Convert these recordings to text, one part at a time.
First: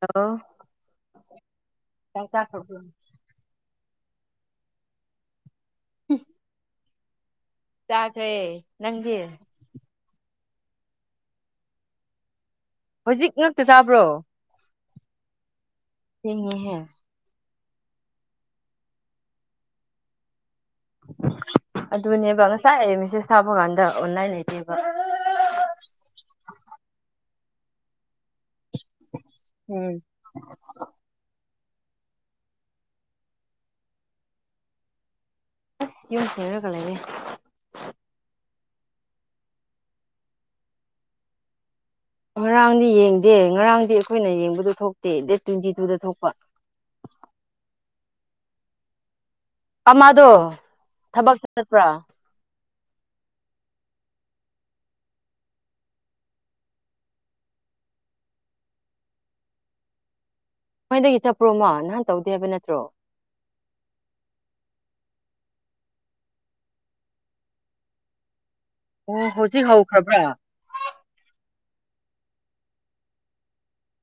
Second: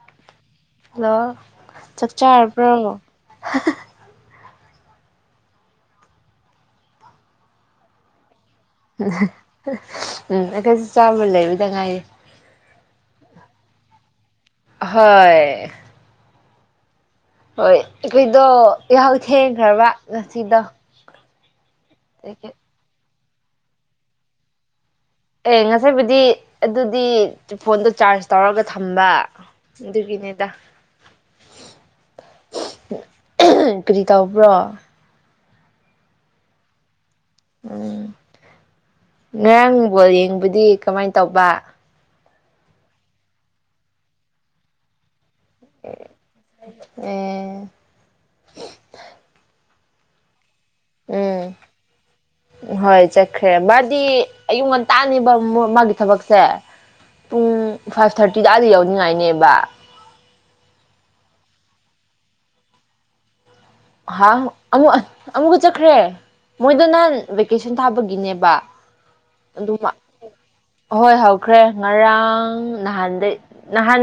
hello hello ꯆꯥꯛ ꯆꯥꯔꯕ꯭ꯔꯣ ꯎꯝ ꯆꯥꯈꯦ ꯎꯝ ꯎꯝ ꯑꯩꯈꯣꯏꯁꯨ ꯆꯥꯕ ꯂꯩꯕꯗ ꯉꯥꯏꯌꯦ ꯍꯧꯖꯤꯛ ꯉꯛꯇ ꯆꯥꯕ꯭ꯔꯣ ꯍꯣꯏ ꯍꯥꯏ ꯍꯣꯏ ꯑꯩꯈꯣꯏꯗꯣ ꯌꯥꯍꯎ ꯊꯦꯡꯈ꯭ꯔꯕ ꯉꯁꯤꯗꯣ ꯑꯗꯨꯅꯦꯕ ꯉꯁꯥꯏ ꯃꯤꯁꯁ ꯊꯥꯕ ꯀꯥꯟꯗ ꯑꯣꯟꯂꯥꯏ ꯂꯩꯇꯦꯕ ꯑꯦ ꯉꯁꯥꯏꯕꯨꯗꯤ ꯑꯗꯨꯗꯤ ꯐꯣꯟꯗꯣ ꯆꯥꯔꯖ ꯇꯧꯔꯒ ꯊꯝꯕ ꯎꯝ ꯑꯗꯨꯒꯤꯅꯤꯗ ꯀꯔꯤ ꯇꯧꯕ꯭ꯔꯣ ꯍꯁ ꯌꯨꯝꯁ ꯍꯦꯔꯣ ꯀ ꯂꯩ ꯎꯝ ꯉꯔꯥꯡꯕꯣ ꯌꯦꯡꯕꯨꯗꯤ ꯀꯃꯥꯏꯅ ꯇꯧꯕ ꯉꯔꯥꯡꯗꯤ ꯌꯦꯡꯗꯦ ꯉꯔꯥꯡꯗꯤ ꯑꯩꯈꯣꯏꯅ ꯌꯦꯡꯕꯗꯨ ꯊꯣꯛꯇꯦ ꯇ꯭ꯋꯦꯟꯇꯤ ꯇꯨꯗ ꯊꯣꯛꯄ ꯑꯦ ꯑꯃꯥꯗꯣ ꯊꯕꯛ ꯆ ꯎꯝ ꯆꯠꯄ꯭ꯔꯥ ꯍꯣꯏ ꯆꯠꯈ꯭ꯔꯦ ꯃꯥꯗꯤ ꯑꯌꯨꯛ ꯉꯟꯇꯥꯅꯦꯕ ꯃꯥꯒꯤ ꯊꯕꯛꯁꯦ ꯄꯨꯡ ꯐꯥꯏꯚ ꯊꯥꯔꯇꯤꯗꯗ ꯌꯥꯎꯅꯤꯡꯉꯥꯏꯅꯦꯕ ꯅꯅꯗꯒꯤ ꯆꯠꯄ꯭ꯔꯣꯃꯣ ꯅꯍꯥꯟ ꯇꯧꯗꯦ ꯍꯥꯏꯕ ꯅꯠꯇ꯭ꯔꯣ ꯑꯃꯨꯛꯀ ꯆꯠꯈ꯭ꯔꯦ ꯃꯣꯏꯗ ꯅꯍꯥꯟ ꯚꯦꯀꯦꯁꯟ ꯊꯥꯕꯒꯤꯅꯦꯕ ꯑꯣ ꯍꯧꯖꯤꯛ ꯍꯧꯈ꯭ꯔꯕ꯭ꯔꯥ ꯈ꯭ꯔꯦ ꯉꯔꯥꯡ ꯅꯍꯥꯟꯗꯩ ꯅꯍꯥꯟ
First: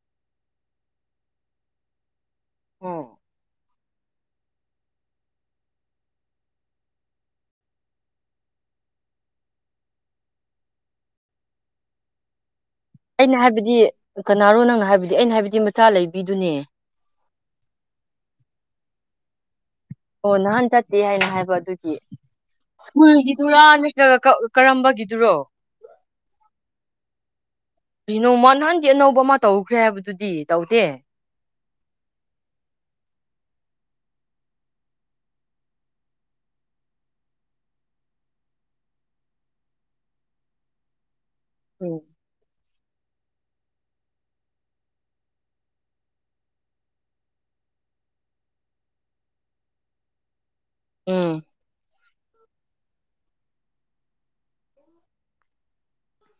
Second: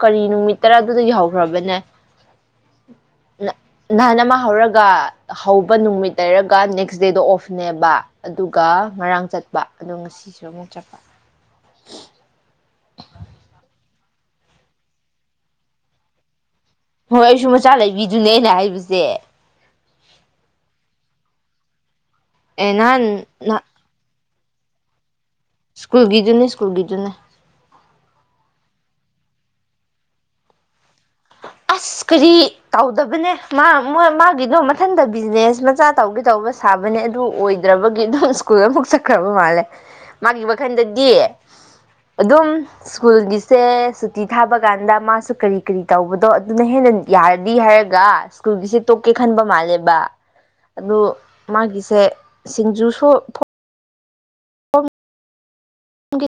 ꯀꯔꯤ ꯅꯨꯃꯤꯠ ꯇꯔꯥꯗꯨꯗꯒꯤ ꯍꯧꯈ꯭ꯔꯕꯅꯦ ꯑꯣ ꯅꯍꯥꯟ ꯑꯃ ꯍꯧꯔꯒ ꯍꯧꯕ ꯅꯨꯃꯤꯠ ꯂꯩꯔꯒ ꯅꯦꯛꯁ ꯗꯦꯗ ꯑꯣꯐꯅꯦꯕ ꯑꯗꯨꯒ ꯉꯔꯥꯡ ꯆꯠꯄ ꯑꯗꯣ ꯉꯁꯤꯁꯨ ꯑꯃꯨꯛ ꯆꯠꯄ ꯑꯩꯅ ꯍꯥꯏꯕꯗꯤ ꯀꯅꯥꯅꯣ ꯅꯪꯅ ꯍꯥꯏꯕꯗꯤ ꯑꯩꯅ ꯍꯥꯏꯕꯗꯤ ꯃꯆꯥ ꯂꯩꯕꯤꯗꯨꯅꯦ ꯍꯣꯏ ꯑꯩꯁꯨ ꯃꯆꯥ ꯂꯩꯕꯤꯗꯨꯅꯦ ꯑꯩꯅ ꯍꯥꯏꯕꯁꯦ ꯑꯣ ꯅꯍꯥꯟ ꯆꯠꯇꯦ ꯍꯥꯏꯅ ꯍꯥꯏꯕ ꯑꯗꯨꯒꯤ ꯑꯦ ꯅꯍꯥꯟ ꯁ꯭ꯀꯨꯜꯒꯤꯗꯨꯔꯥ ꯅꯠꯇ꯭ꯔꯒ ꯀꯛ- ꯀꯔꯝꯕꯒꯤꯗꯨꯔꯣ ꯁ꯭ꯀꯨꯜꯒꯤꯗꯨꯅꯦ ꯁ꯭ꯀꯨꯜꯒꯤꯗꯨꯅ ꯆꯦ ꯑꯅꯧꯕ ꯑꯃ ꯇꯧꯈ꯭ꯔꯦ ꯍꯥꯏꯕꯗꯨꯗꯤ ꯇꯧꯗꯦ ꯑꯁ ꯀꯔꯤ ꯇꯧꯗꯕꯅꯦ ꯃꯥ ꯃꯣꯏ ꯃꯥꯒꯤꯗꯣ ꯃꯊꯟꯇ ꯕꯤꯖꯤꯅꯦꯁ ꯃꯆꯥ ꯇꯧꯒꯦ ꯇꯧꯕ ꯁꯥꯕꯅꯦ ꯑꯗꯨ ꯑꯣꯏꯗ꯭ꯔꯕꯒꯤ ꯑꯗꯨꯝ ꯁ꯭ꯀꯨꯜ ꯑꯃꯨꯛ ꯆꯠꯈ꯭ꯔꯕ ꯃꯥꯜꯂꯦ ꯃꯥꯒꯤ ꯋꯥꯈꯟꯗꯗꯤ ꯑꯗꯨꯝ ꯁ꯭ꯀꯨꯜꯒꯤꯁꯦ ꯁꯨꯇꯤ ꯊꯥꯕ ꯀꯥꯟꯗ ꯃꯥꯁꯨ ꯀꯔꯤ ꯀꯔꯤ ꯇꯧꯕꯗꯣ ꯑꯗꯨꯅ ꯍꯦꯟꯅ ꯌꯥꯔꯗꯤ ꯍꯥꯏꯔꯒ ꯁ꯭ꯀꯨꯜꯒꯤꯁꯦ ꯇꯣꯛꯀꯦ ꯈꯟꯕ ꯃꯥꯜꯂꯦꯕ ꯑꯗꯨ ꯎꯝ ꯃꯥꯒꯤꯁꯦ ꯁꯤꯡꯖꯨꯁꯨ ꯂꯧꯁꯤꯟꯕ ꯉꯝꯗꯕ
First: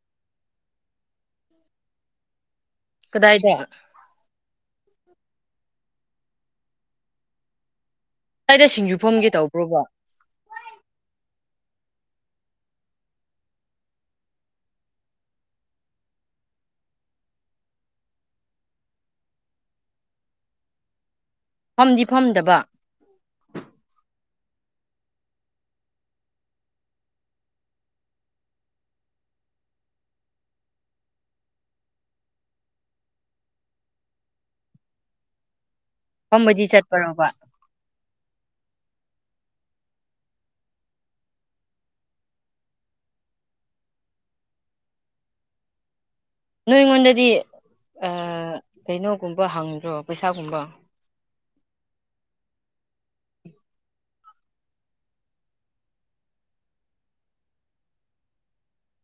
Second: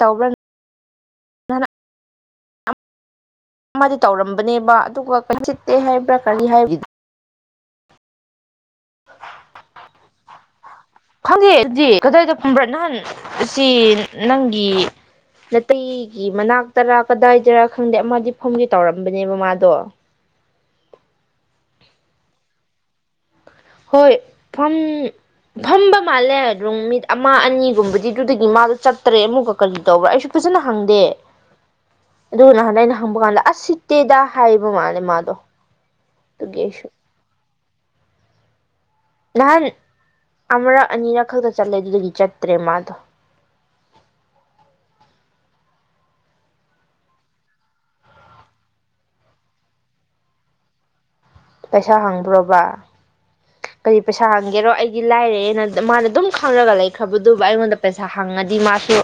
ꯇꯧꯕ꯭ꯔꯥ- ꯅꯍꯥꯟꯅ ꯑꯝ ꯀꯗꯥꯏꯗ ꯑꯃꯗꯤ ꯇꯧꯔꯝꯕꯅꯦꯕ ꯑꯗꯨꯒ ꯆꯠꯇꯦ ꯍꯥꯏꯕ꯭ꯔꯥ ꯀꯔꯤ ꯍꯥꯏ- ꯀꯗꯥꯏꯗ ꯁꯤꯡꯖꯨꯐꯝꯒꯦ ꯇꯧꯕ꯭ꯔꯣꯕꯣ ꯈꯪꯗꯦ ꯑꯗꯨꯗꯤ ꯀꯗꯥꯏꯗ ꯐꯨꯝꯕ꯭ꯔꯥ ꯅꯍꯥꯟ ꯁꯤ ꯅꯪꯒꯤ ꯅꯇꯩꯒꯤ ꯃꯅꯥꯛꯇꯔ ꯀꯗꯥꯏꯗꯔꯥ ꯈꯪꯗꯦ ꯑꯃꯗꯤ ꯐꯝꯒꯦ ꯇꯧꯔꯝꯕꯅꯦꯕ ꯃꯥꯗꯣ ꯐꯝꯗꯤ ꯐꯝꯗꯕ ꯍꯣꯏ ꯐꯝ ꯐꯝꯕ ꯃꯥꯜꯂꯦ ꯑꯗꯨꯝ ꯃꯤꯠ ꯑꯃ ꯑꯅꯤꯒꯨꯝꯕꯗꯤ ꯗꯨꯗꯩꯒꯤ ꯃꯥꯗꯣ ꯆꯠꯇꯔꯦ ꯑꯃꯨꯛꯀ ꯀꯔꯤ ꯇꯧꯕ꯭ꯔꯥ ꯑꯩꯁꯨ ꯐꯖꯅ ꯍꯪꯗꯦ ꯑꯗꯨꯒ ꯅꯍꯥꯟ ꯑꯩꯅ ꯍꯪꯕ ꯀꯥꯟꯗ ꯑꯁ ꯁꯤꯠꯇꯦꯗ ꯍꯥꯏꯕ ꯃꯥꯜꯂꯦ ꯃꯥꯗꯣ ꯑꯗꯨꯒꯤ ꯐꯝꯕꯗꯤ ꯑꯩꯁꯨ ꯆꯠꯄꯔꯣꯕ ꯅꯍꯥꯟ ꯑꯃꯔꯛ ꯑꯅꯤꯔꯛ ꯈꯛꯇ ꯆꯠꯂꯦ ꯑꯗꯨꯗꯩꯒꯤ ꯆꯠꯇ꯭ꯔꯦ ꯃꯥꯗꯣ ꯅꯣꯏ ꯑꯩꯉꯣꯟꯗꯗꯤ ꯑꯑ ꯀꯩꯅꯣꯒꯨꯝꯕ ꯍꯪꯗ꯭ꯔꯣ ꯄꯩꯁꯥꯒꯨꯝꯕ ꯄꯩꯁꯥ ꯍꯪꯗ꯭ꯔꯣꯕ ꯀꯔꯤ ꯄꯩꯁꯥ ꯍꯪꯒꯦꯔꯣ ꯑꯩꯒꯤ ꯂꯥꯏꯔꯩꯅ ꯃꯥꯅ ꯑꯗꯨꯝ ꯈꯪꯉꯒ ꯂꯩꯈ꯭ꯔꯕꯗꯨꯕꯣ ꯑꯩꯉꯣꯟꯗ ꯄꯩꯁꯥ ꯍꯪꯉꯗꯤ ꯃꯥꯁꯨ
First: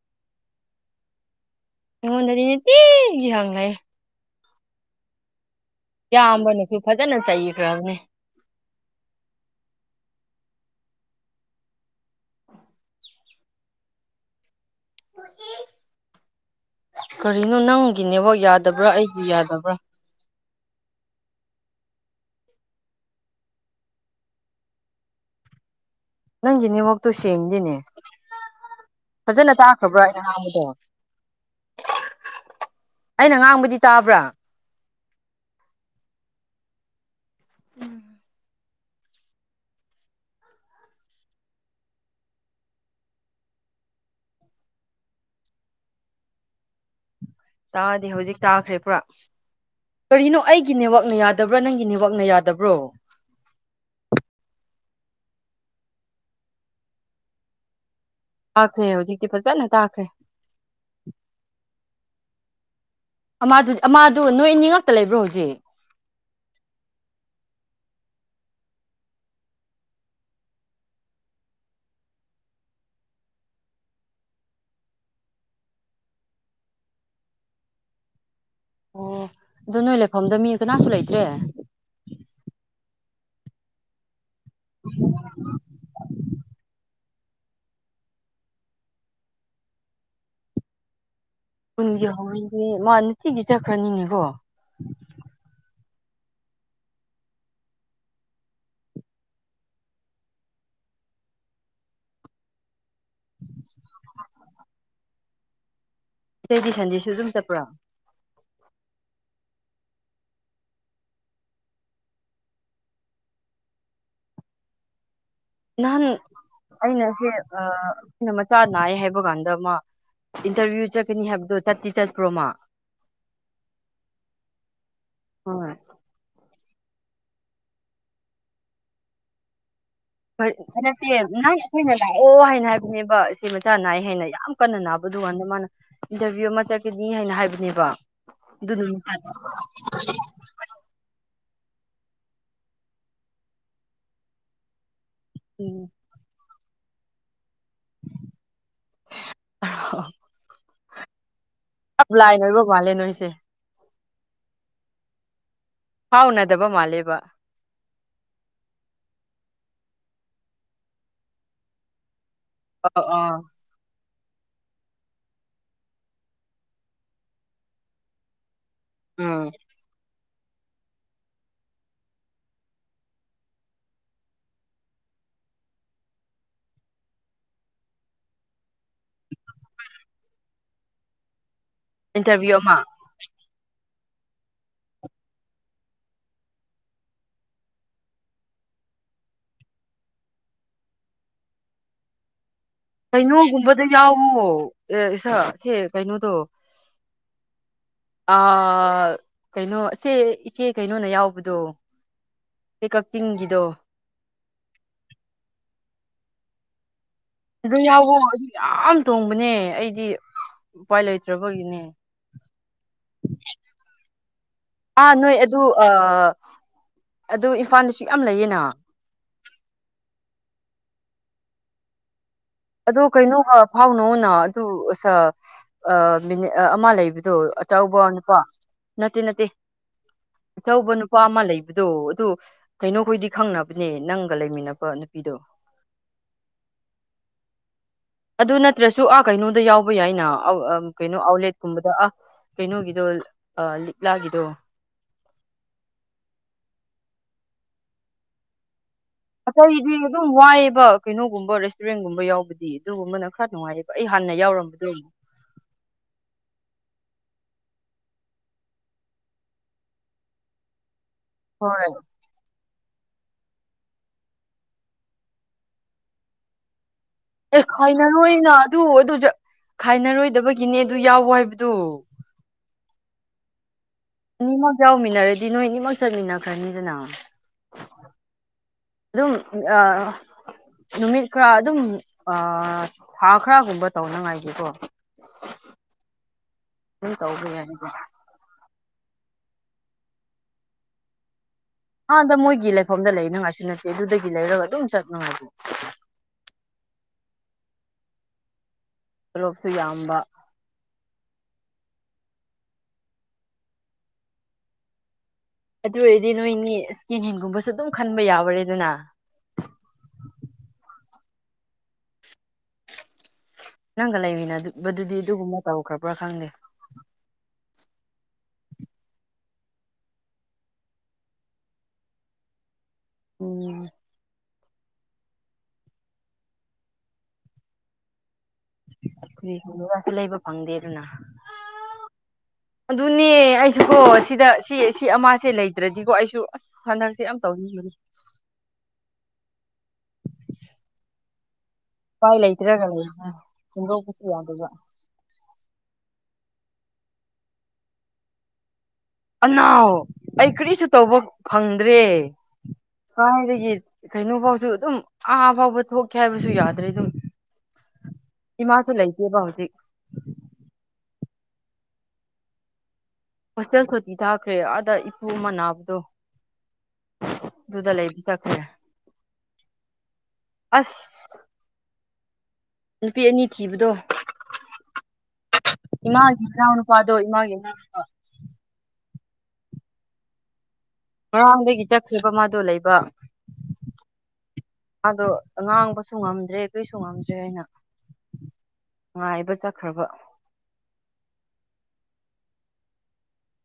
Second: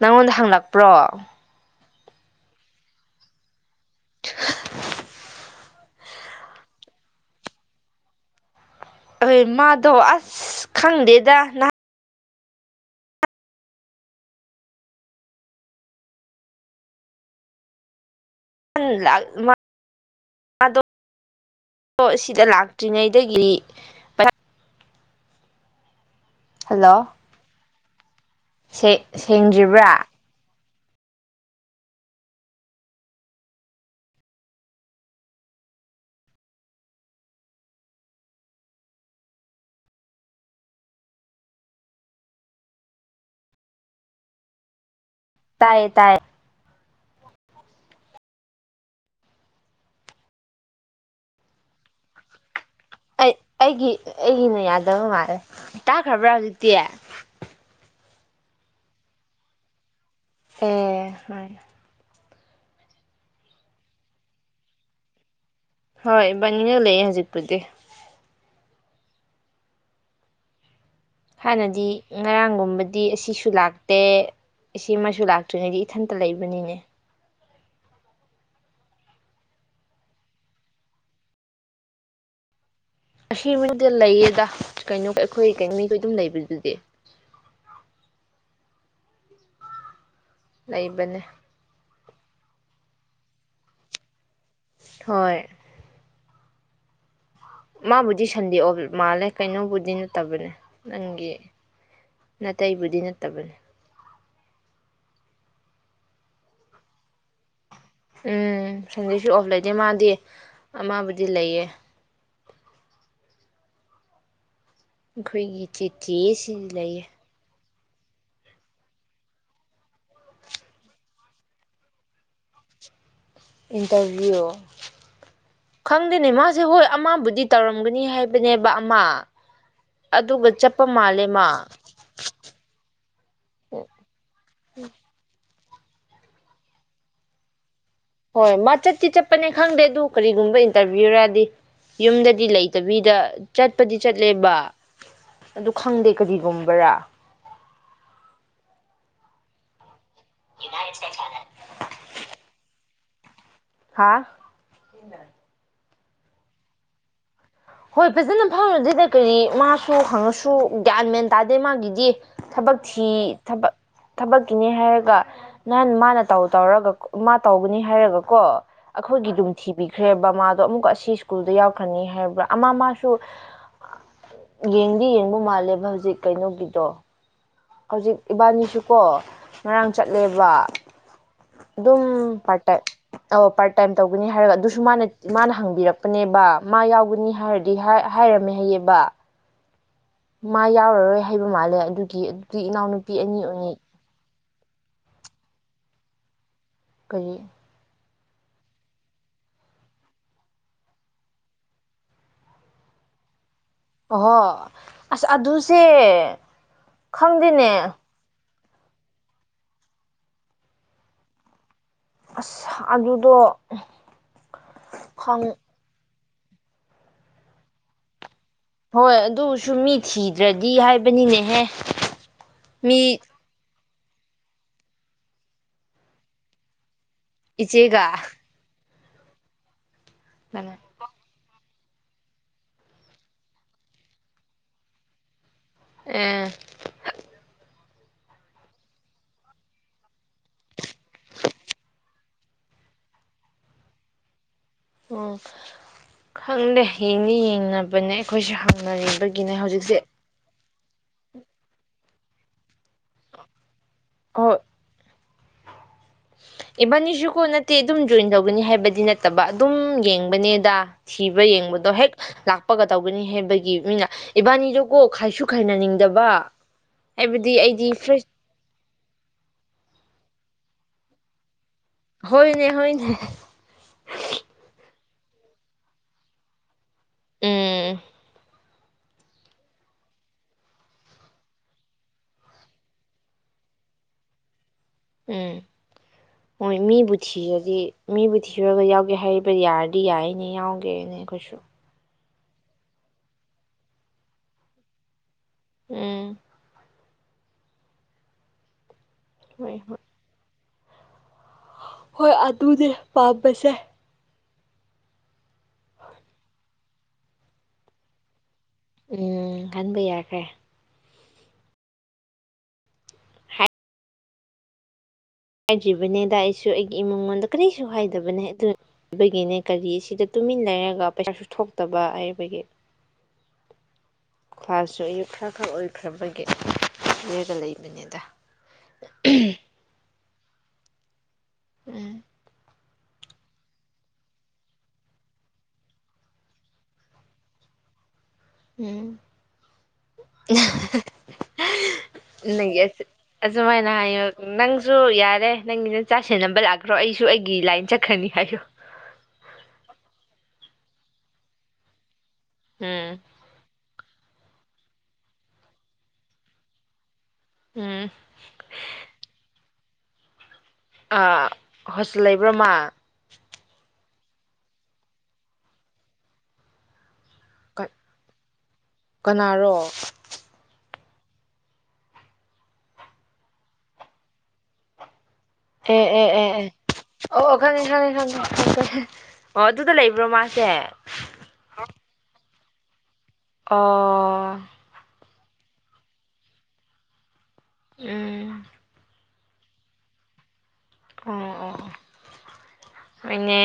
ꯅꯪꯉꯣꯟꯗ ꯍꯪꯂꯛꯄ꯭ꯔꯣ ꯑꯩꯉꯣꯟꯗꯗꯤ ꯅꯤꯇꯤꯒꯤ ꯍꯪꯂꯛꯏ ꯂꯧꯁꯤꯟꯕ ꯉꯝꯗꯕ ꯏꯌꯥꯝꯕꯥꯅꯁꯨ ꯐꯖꯅ ꯆꯩꯈ꯭ꯔꯕꯅꯤ ꯍꯣꯏ ꯃꯥꯗꯣ ꯑꯁ ꯈꯪꯗꯦꯗ ꯅꯍꯥ- ꯀꯔꯤꯅꯣ ꯅꯪꯒꯤ ꯅꯦꯋꯥꯛ- ꯌꯥꯗꯕ꯭ꯔꯥ ꯑꯩꯒꯤ ꯌꯥꯗꯕ꯭ꯔꯥ ꯃꯥꯗꯣ ꯗꯣ ꯑꯁꯤꯗ ꯂꯥꯛꯇ꯭ꯔꯤꯉꯩꯗꯒꯤꯗꯤ ꯄꯩꯁꯥ ꯅꯪꯒꯤ ꯍꯜꯂꯣ ꯅꯦꯠꯋꯥꯔꯛ ꯇꯨ ꯁꯦꯡꯗꯦꯅꯦ ꯐꯖꯅ ꯇꯥꯛꯈ꯭ꯔꯕ꯭ꯔꯣ ꯁꯦꯡꯗ꯭ꯔꯤꯕ꯭ꯔꯥ ꯑꯩꯅ ꯉꯥꯡꯕꯗꯣ ꯑꯩꯅ ꯉꯥꯡꯕꯗꯤ ꯇꯥꯕ꯭ꯔꯥ ꯎꯝ ꯇꯥꯏꯌꯦ ꯇꯥꯏꯌꯦ ꯇꯥꯗꯦ ꯍꯧꯖꯤꯛ ꯇꯥꯈ꯭ꯔꯦ ꯄꯨꯔꯥ ꯀꯔꯤꯅꯣ ꯑꯩꯒꯤ ꯅꯦꯠꯋꯥꯛꯅ ꯌꯥꯗꯕ꯭ꯔꯥ ꯅꯪꯒꯤ ꯅꯦꯠꯋꯥꯛꯅ ꯌꯥ ꯑꯩ ꯑꯩꯒꯤ ꯑꯩꯒꯤꯅ ꯌꯥ ꯗꯕ ꯃꯥꯜꯂꯦ ꯇꯥꯈ꯭ꯔꯕ꯭ꯔꯥ ꯍꯧꯖꯤꯇꯦ ꯇꯥꯈ꯭ꯔꯦ ꯍꯧꯖꯤꯛꯇꯤ ꯐꯖꯅ ꯇꯥꯈ꯭ꯔꯦ ꯑꯦꯍ ꯍꯥꯏ ꯑꯃꯥꯗꯨꯗ ꯑꯃꯥꯗꯨ ꯅꯣꯏꯑꯅꯤꯉꯥꯛꯇ ꯂꯩꯕ꯭ꯔꯣ ꯍꯧꯖꯤꯛ ꯍꯣꯏ ꯕꯅꯤꯅ ꯂꯩꯑꯦ ꯍꯧꯖꯤꯛꯄꯨꯗꯤ ꯍꯥꯟꯅꯗꯤ ꯉꯔꯥꯡꯒꯨꯝꯕꯗꯤ ꯑꯁꯤꯁꯨ ꯂꯥꯛꯇꯦ ꯑꯁꯤꯃꯁꯨ ꯂꯥꯛꯇ꯭ꯔꯤꯉꯩꯗꯤ ꯏꯊꯟꯇ ꯂꯩꯕꯅꯤꯅꯦ ꯑꯣ ꯑꯗ ꯅꯣꯏ ꯂꯩꯐꯝꯗ ꯃꯤ ꯀꯅꯥꯁꯨ ꯂꯩꯇ꯭ꯔꯦ ꯑꯁꯤ ꯃꯤꯅꯤꯗ ꯂꯩꯌꯦꯗ ꯀꯩꯅꯣ ꯑꯩꯈꯣꯏ ꯃꯤꯈꯣꯏ ꯑꯗꯨꯝ ꯂꯩꯕꯗꯨꯗꯤ ꯂꯩꯕꯅꯦ ꯒꯤ ꯍꯧꯔꯗꯤ ꯃꯥ ꯅꯨꯡꯇꯤꯒꯤ ꯆꯠꯈ꯭ꯔꯅꯤꯅꯦꯀꯣ ꯍꯣꯏ ꯃꯥꯕꯨꯗꯤ ꯁꯟꯗꯦꯛꯑꯣ ꯃꯥꯜꯂꯦ ꯀꯩꯅꯣꯕꯨꯗꯤ ꯅꯠꯇꯕꯅꯦ ꯅꯪꯒꯤ ꯅꯥꯇꯩꯕꯨꯗꯤ ꯅꯠꯇꯕꯅꯦ ꯑꯇꯩꯗꯤ ꯁꯟꯗꯦꯁꯨ ꯑꯗꯨꯝ ꯆꯠꯄ꯭ꯔꯣꯥ ꯎꯝ ꯁꯟꯗꯩꯁꯨ ꯑꯣꯐ ꯂꯩꯇꯦ ꯃꯥꯗꯤ ꯑꯃꯕꯨꯗꯤ ꯂꯩꯌꯦ ꯑꯩꯈꯣꯏꯒꯤ ꯅꯍꯥꯟ ꯆꯤꯆꯤꯁꯤ ꯂꯩꯌꯦ ꯑꯩꯅꯁꯦ ꯑꯩꯈꯣꯏꯅ ꯃꯆꯥ ꯅꯥꯏ ꯍꯥꯏꯕ ꯀꯥꯟꯗ ꯃꯥ ꯏꯟꯇꯔꯚꯤꯌꯨ ꯆꯠꯀꯅꯤ ꯍꯥꯏꯕꯗꯣ ꯆꯠꯇꯤ ꯆꯠꯄ꯭ꯔꯣ ꯃꯥ ꯏꯟꯇꯔꯚꯤꯌꯨ ꯍꯣꯏ ꯈꯪꯗꯅꯦ ꯃꯥ ꯁꯦ ꯍꯣꯏ ꯑꯃꯕꯨꯗꯤ ꯇꯧꯔꯝꯒꯅꯤ ꯍꯥꯏꯕꯅꯦꯕ ꯑꯃ ꯑꯗꯨꯒ ꯆꯠꯄ ꯍꯗꯁꯦ ꯃꯥꯜꯂꯦ ꯃꯥ ꯅꯪ ꯑꯩꯈꯣꯏꯅ ꯂꯥꯛꯑꯣ ꯍꯥꯏꯅ ꯍꯥꯏꯕꯅꯦꯕ ꯏꯆꯦ ꯃꯆꯥ ꯅꯥꯏ ꯍꯥꯏꯅ ꯌꯥꯝ ꯀꯟꯅ ꯅꯥꯕꯗꯨꯀꯥꯟꯗ ꯃꯥꯅ ꯏꯟꯇꯔꯚꯤꯌꯨ ꯑꯃ ꯆꯠꯀꯅꯤ ꯍꯥꯏꯅ ꯍꯥꯏꯕꯅꯦꯕ ꯍꯣꯏ ꯃꯥ ꯑꯗꯨ ꯆꯠꯇꯤ ꯅꯨꯃꯤꯠꯇ ꯆꯠꯄꯅꯦ ꯈꯪꯗꯦ ꯑꯗꯨ ꯀꯔꯤꯒꯨꯝꯕ ꯏꯟꯇꯔꯚꯤꯌꯨꯔꯗꯤ ꯌꯨꯝꯗꯗꯤ ꯂꯩꯇꯕꯤꯗ ꯆꯠꯄꯗꯤ ꯆꯠꯂꯦꯕ ꯑꯗꯨ ꯎꯝ ꯈꯪꯗꯦ ꯀꯔꯤꯒꯨꯝꯕ ꯚꯥꯌꯥ [unintelligible] ꯌꯨꯃꯁꯦ ꯆꯅꯦ ꯂꯥꯏꯅ ꯂꯣꯏꯔꯤꯕ ꯃꯥꯜꯂꯦ ꯅꯣꯏꯁꯦ ꯍꯥꯥ ꯍꯥꯎꯅꯗꯕ ꯃꯥꯂꯦꯕ ꯍꯣꯏ ꯐꯖꯅ ꯐꯪꯉꯗꯤꯗ ꯀꯔꯤ ꯃꯥꯁꯨ ꯍꯪꯉꯁꯨ ꯒ꯭ꯌꯥꯟ ꯃꯦꯟ ꯇꯥꯗꯦ ꯃꯥꯒꯤꯗꯤ ꯊꯕꯛ ꯑ ꯊꯤ ꯑ ꯊꯕꯛ ꯊꯕꯛꯀꯤꯅꯤ ꯍꯥꯏꯔꯒ ꯅꯍꯥꯟ ꯃꯥꯅ ꯇꯧ ꯇꯧꯔꯒ ꯃꯥ ꯇꯧꯒꯅꯤ ꯍꯥꯏꯔꯒ ꯀꯣ ꯑꯩꯈꯣꯏꯒꯤ ꯎꯝ ꯑꯗꯨꯝꯊꯤꯕꯤꯈ꯭ꯔꯦ ꯕꯃꯥꯗꯣ ꯑꯃꯨꯛꯀ ꯑꯁꯤ ꯁ꯭ꯀꯨꯜꯗ ꯌꯥꯎꯈ꯭ꯔꯅꯤ ꯍꯥꯏꯕ꯭ꯔꯥ ꯑꯃ ꯃꯥꯁꯨ ꯌꯦꯡꯗꯤ ꯌꯦꯡꯕ ꯃꯥꯜꯂꯦꯕ ꯍꯧꯖꯤꯛ ꯀꯩꯅꯣꯒꯤꯗꯣ ꯍꯧꯖꯤꯛ ꯏꯕꯥꯅꯤꯁꯨꯀꯣ ꯉꯔꯥꯡ ꯆꯠꯂꯦꯕ ꯑꯗꯨꯝ ꯏꯟꯇꯔꯚꯤꯌꯨ ꯄꯇ ꯑꯃ ꯑꯣ ꯇꯥꯏꯝ ꯇꯧꯒꯅꯤ ꯍꯥꯏꯔꯒ ꯑꯗꯨꯁꯨ ꯃꯥꯅ ꯃꯥꯅ ꯍꯪꯕꯤꯔꯛꯄꯅꯦꯕ ꯃꯥ ꯌꯥꯎꯒꯅꯤ ꯍꯥꯏꯔꯗꯤ ꯍꯥꯏꯔꯝꯃꯦ ꯍꯥꯏꯌꯦꯌꯦꯕ ꯃꯥ ꯌꯥꯎꯔꯔꯣꯏ ꯍꯥꯏꯕ ꯃꯥꯜꯂꯦ ꯑꯗꯨꯒꯤ ꯑꯗꯨꯗꯤ ꯏꯅꯥꯎꯅꯨꯄꯤ ꯑꯅꯤ ꯑꯣꯏꯅꯤ ꯀꯩꯅꯣꯒꯨꯝꯕꯗ ꯌꯥꯎꯋꯣ ꯑꯦ ꯏꯁ ꯁꯤ ꯀꯩꯅꯣꯗꯣ ꯑꯩꯈꯣꯏ ꯀꯩꯅꯣ ꯁꯦ ꯏꯆꯦ ꯀꯩꯅꯣꯅ ꯌꯥꯎꯕꯗꯣ ꯑꯩ ꯀꯛꯆꯤꯡꯒꯤꯗꯣ ꯑꯣꯍꯣ ꯑꯁ ꯑꯗꯨꯁꯦ ꯑꯗꯨ ꯈꯪꯗꯦꯅꯦ ꯌꯥꯎꯋꯣ ꯌꯥꯝ ꯇꯣꯡꯕꯅꯦ ꯑꯩꯗꯤ ꯎꯄꯥꯏ ꯂꯩꯇ꯭ꯔꯕꯒꯤꯅꯦ ꯑꯁ ꯑꯗꯨꯗꯣꯪ ꯑꯥ ꯅꯣꯏ ꯑꯗꯨ ꯑ ꯑꯗꯨ ꯏꯝꯐꯥꯜꯗꯁꯨꯨꯛ ꯌꯥꯝ ꯂꯩꯌꯦꯅ ꯍꯣꯏ ꯑꯗꯨꯁꯨ ꯃꯤ ꯊꯤꯗ꯭ꯔꯗꯤ ꯗꯤ ꯍꯥꯏꯕꯅꯤꯅꯦꯍꯦ ꯑꯣ ꯃꯤ ꯀꯩꯅꯣ ꯀꯣ ꯐꯥꯎꯅꯅ ꯑꯗꯨ ꯃꯤꯅꯤꯠ ꯑꯃ ꯂꯩꯕ ꯑꯗꯨ ꯏꯆꯦꯒ ꯆꯥꯎꯕꯥꯎꯅꯄ ꯅꯠꯇ ꯅꯠꯇꯦ ꯑꯆꯧꯕ ꯅꯨꯄꯥ ꯑꯃ ꯂꯩꯕ ꯑꯗꯣ ꯑꯗꯨ ꯀꯩꯅꯣꯈꯣꯏꯗꯤ ꯈꯪꯅꯕꯅꯦ ꯅꯪꯒ ꯂꯩꯃꯤꯟꯅꯕ ꯅꯨꯄꯤꯗꯣ ꯑ ꯑꯗꯨ ꯅꯠꯇ꯭ꯔꯁꯨ ꯑꯥ ꯀꯩꯅꯣꯗ ꯌꯥꯎꯕ ꯌꯥꯏꯅ ꯀꯩꯅꯣ ꯑꯥꯎꯠꯂꯦꯠꯀꯨꯝꯕꯗ ꯑ ꯀꯩꯅꯣꯒꯤꯗꯣ ꯂꯤꯛꯂꯥꯒꯤꯗꯣ ꯑꯣ ꯈꯪꯗꯦ ꯌꯦꯡꯅꯤ ꯌꯦꯡꯅꯕꯅꯦ ꯑꯩꯈꯣꯏꯁꯨꯪ ꯉꯁꯥꯏꯗꯤ ꯑꯗꯨꯝ ꯋꯥꯏꯑ ꯀꯩꯅꯣꯒꯨꯝꯕ ꯔꯦꯁꯇꯨꯔꯦꯟꯒꯨꯝꯕ ꯌꯥꯎꯕꯗꯤ ꯑꯗꯨꯒꯨꯝꯕꯅ ꯈꯔ ꯅꯨꯡꯉꯥꯏꯔꯦ ꯑꯩ ꯍꯥꯟꯅ ꯍꯣꯏ ꯌꯥꯎꯔꯝꯕꯗꯣ ꯏꯕꯥꯅꯤꯁꯨꯀꯣ ꯅꯠꯇꯦ ꯑꯗꯨꯝ ꯖꯣꯏꯟ ꯇꯧꯒꯅꯤ ꯍꯥꯏꯕꯗꯤ ꯅꯠꯇꯕ ꯑꯗꯨꯝ ꯌꯦꯡꯕꯅꯦꯗ ꯊꯤꯕ ꯍꯣꯏ ꯌꯦꯡꯕꯗꯣ ꯍꯦꯛ ꯂꯥꯛ ꯀꯄꯒ ꯇꯧꯒꯅꯤ ꯍꯥꯏꯕꯒꯤ ꯃꯤꯅ ꯏꯕꯥꯅꯤꯗꯨꯀꯣ ꯈꯥꯏꯁꯨ ꯈꯥꯏꯅꯅꯤꯡꯗꯕ ꯍꯥꯏꯕꯗꯤ ꯑꯦ ꯑꯩꯗꯤ ꯐ꯭ꯔꯦꯁ ꯈꯥꯏꯅꯔꯣꯏꯅ ꯑꯗꯨ ꯑꯗꯨ ꯈꯥꯏꯅꯔꯣꯏꯗꯕꯒꯤ ꯒꯤꯅꯦ ꯑꯗꯨ ꯌꯥꯎꯋꯣ ꯍꯥꯏꯕ ꯍꯣꯏꯅꯦ ꯍꯣꯏ ꯎ ꯎꯟꯅꯔꯗꯤ ꯅꯣꯏ ꯑꯅꯤꯃꯛ ꯆꯠꯃꯤꯟꯅꯈ꯭ꯔꯅꯤꯗꯅ ꯎꯝ ꯑꯗꯨꯝ ꯅꯨꯃꯤꯠ ꯈꯔ ꯑꯗꯨꯝ ꯊꯥ ꯈꯔꯒꯨꯝꯕ ꯇꯧꯅꯉꯥꯏꯒꯤꯦꯀꯣ ꯎꯝ ꯍꯣꯏ ꯑꯗꯨꯝ ꯃꯤꯕꯨ ꯇꯧꯕ ꯊꯤꯔꯗꯤ ꯌꯥꯏꯗ ꯃꯤꯕꯨ ꯊꯤꯔꯨꯔꯒ ꯌꯥꯎ ꯍꯩꯕ ꯌꯥꯔꯗꯤ ꯌꯥꯏꯅꯦ ꯌꯥꯎꯒꯦꯅꯦ ꯀꯩꯣꯏꯁꯨ ꯑꯗ ꯃꯣꯏꯒꯤ ꯂꯩꯐꯝꯗ ꯂꯩꯅꯉꯥꯏꯁꯨ ꯅꯠꯇꯦ ꯑꯗꯨꯗꯒꯤ ꯂꯩꯔꯒ ꯑꯗꯨꯝ ꯆꯠꯅꯉꯥꯏꯗꯤꯦ ꯎꯝ ꯇꯂꯣꯞꯁꯨ ꯍꯣꯏ ꯍꯣꯏ ꯌꯥꯝꯕ ꯍꯣꯏ ꯑꯗꯨꯅꯦ ꯄꯥꯝꯕꯁꯦ ꯑꯗꯨ ꯑꯣꯏꯔꯗꯤ ꯅꯣꯏꯅꯤ ꯏꯁꯀꯤꯟ ꯍꯦꯟꯒꯨꯝꯕꯁꯨ ꯗꯨꯝ ꯈꯟꯕ ꯌꯥꯎꯔꯦ ꯎꯝ ꯈꯟꯕ ꯌꯥꯈꯔ꯭ꯦ ꯅꯪꯒ ꯏꯃꯤꯟꯅꯗꯨꯕꯗꯨꯗꯤ ꯑꯥꯏꯗꯔ꯭ꯤꯕꯅꯦꯗ ꯑꯩꯁꯨ ꯑꯩꯒꯤ ꯏꯃꯨꯡꯉꯣꯟꯗ ꯀꯔꯤ ꯁꯨ ꯍꯥꯏꯗꯕꯅꯦ ꯑꯗꯨ ꯕꯒꯤꯅꯦ ꯀꯔꯤ ꯁꯤꯗ ꯇꯨꯃꯤꯟ ꯂꯩꯔꯒ ꯄꯩꯁꯥꯁꯨ ꯊꯣꯛꯇꯕ ꯍꯥꯏꯕꯒꯤ ꯎꯝ ꯀ꯭ꯂꯥꯁꯁꯨ ꯑꯌꯨꯛ ꯈꯔ ꯈꯔ ꯑꯣꯏꯈ꯭ꯔꯕꯒꯤ ꯔꯒ ꯂꯩꯕꯅꯦꯗ [unintelligible] ꯂꯩꯕ ꯐꯪꯗꯦꯗꯅ ꯎꯝ ꯑꯗꯨꯅꯦ ꯑꯩꯁꯨꯀꯣ ꯁꯤꯗ ꯁꯤ ꯁꯤ ꯑꯃꯁꯥꯁꯦ ꯂꯩꯇ꯭ꯔꯗꯤꯀꯣ ꯑꯩꯁꯨ ꯑꯁ ꯍꯟꯗꯛꯁꯦ ꯌꯥꯝ ꯇꯧꯅꯤꯡꯕꯅꯤ ꯎꯝ [unintelligible] ꯎꯄꯥꯏ ꯅꯪꯒꯤ ꯂꯩꯇ꯭ꯔꯒ ꯑꯁꯨ ꯂꯩꯕꯅꯦ ꯑꯁꯨꯃꯥꯏꯅ ꯍꯥꯏꯌ ꯍꯨꯟꯗꯣꯛꯄꯁꯨ ꯌꯥꯗꯕ ꯅꯪꯁꯨ ꯌꯥꯔꯦ ꯅꯪꯒ ꯆꯥ ꯁꯦꯟꯅꯕ ꯂꯥꯛꯈꯔꯣ ꯑꯩꯁꯨ ꯑꯩꯒꯤ ꯂꯥꯏꯟ ꯆꯠꯈ꯭ꯔꯅꯤ ꯍꯥꯏꯌꯨ ꯑꯅꯥꯎ ꯑꯩ ꯀꯔꯤꯁꯨ ꯇꯧꯕ ꯐꯪꯗ꯭ꯔꯦ ꯎꯝ ꯑꯗꯒꯤ ꯀꯩꯅꯣꯐꯧ ꯨ ꯗꯨ ꯑꯗꯨꯝ ꯑꯥ ꯐꯥꯎꯕ ꯊꯣꯛꯀꯦ ꯍꯥꯏꯕꯁꯨ ꯌꯥꯗ꯭ꯔꯦ ꯗꯨꯝ ꯎꯝ ꯏꯃꯥꯁꯨ ꯂꯩꯇꯦꯕ ꯍꯧꯖꯤꯛ ꯑ ꯍꯣꯁꯤꯜ ꯂꯩꯕꯔꯥ ꯃꯥꯥ ꯏ ꯊꯥꯈ꯭ꯔꯦ ꯑꯥꯗ ꯏꯄꯨ ꯑꯃ ꯅꯥꯕꯗꯣ ꯗꯨꯗꯥ ꯂꯩꯕꯤ ꯆꯈꯔ꯭ꯦ ꯀꯅꯥꯔꯣ ꯑꯁ ꯅꯨꯄꯤ ꯑꯅꯤ ꯊꯤꯕꯗꯣ ꯑꯦ ꯑꯦ ꯏꯃꯥꯒꯤ ꯑꯦ ꯑꯦ ꯏꯅꯥꯎ ꯅꯨꯄꯥꯗꯣ ꯑꯣ ꯏꯃꯥꯒꯤ ꯑꯣ ꯈꯪꯉꯦ ꯈꯪꯉꯦ ꯈꯪꯉꯦ ꯈꯪ ꯈꯪ ꯑꯣ ꯑꯗꯨꯗ ꯂꯩꯕ꯭ꯔꯣ ꯃꯥꯁꯦ ꯉꯔꯥꯥꯡꯗꯒꯤ ꯆꯈꯔ꯭ꯤꯕ ꯃꯥ ꯗꯨ ꯂꯩꯕ ꯑꯣ ꯗꯣ ꯉꯥꯡꯕꯁꯨ ꯉꯝꯗ꯭ꯔꯦ ꯀꯔ꯭ꯤꯁꯨ ꯉꯝꯗ꯭ꯔꯦ ꯍꯥꯏꯅ ꯎꯝ ꯉꯥꯏꯕ ꯆꯠꯈ꯭ꯔꯕ ꯑꯣ ꯑꯣ ꯑꯣ ꯑꯣꯏꯅꯦ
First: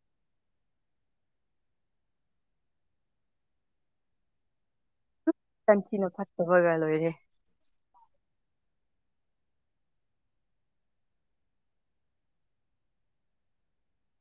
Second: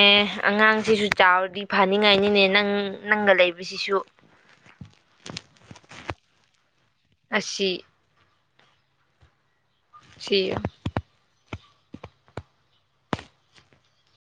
ꯑꯉꯥꯡꯁꯤꯁꯨ ꯆꯥꯎꯔꯗꯤ ꯐꯥꯅꯤꯡꯉꯥꯏꯅꯤꯅꯦ ꯅꯪ ꯅꯪꯒ ꯂꯩꯕꯁꯤꯁꯨ ꯇꯟꯊꯤꯅ ꯐꯠꯇꯕꯒ ꯂꯣꯏꯔꯦ ꯑꯁꯤ ꯁꯤꯌꯣ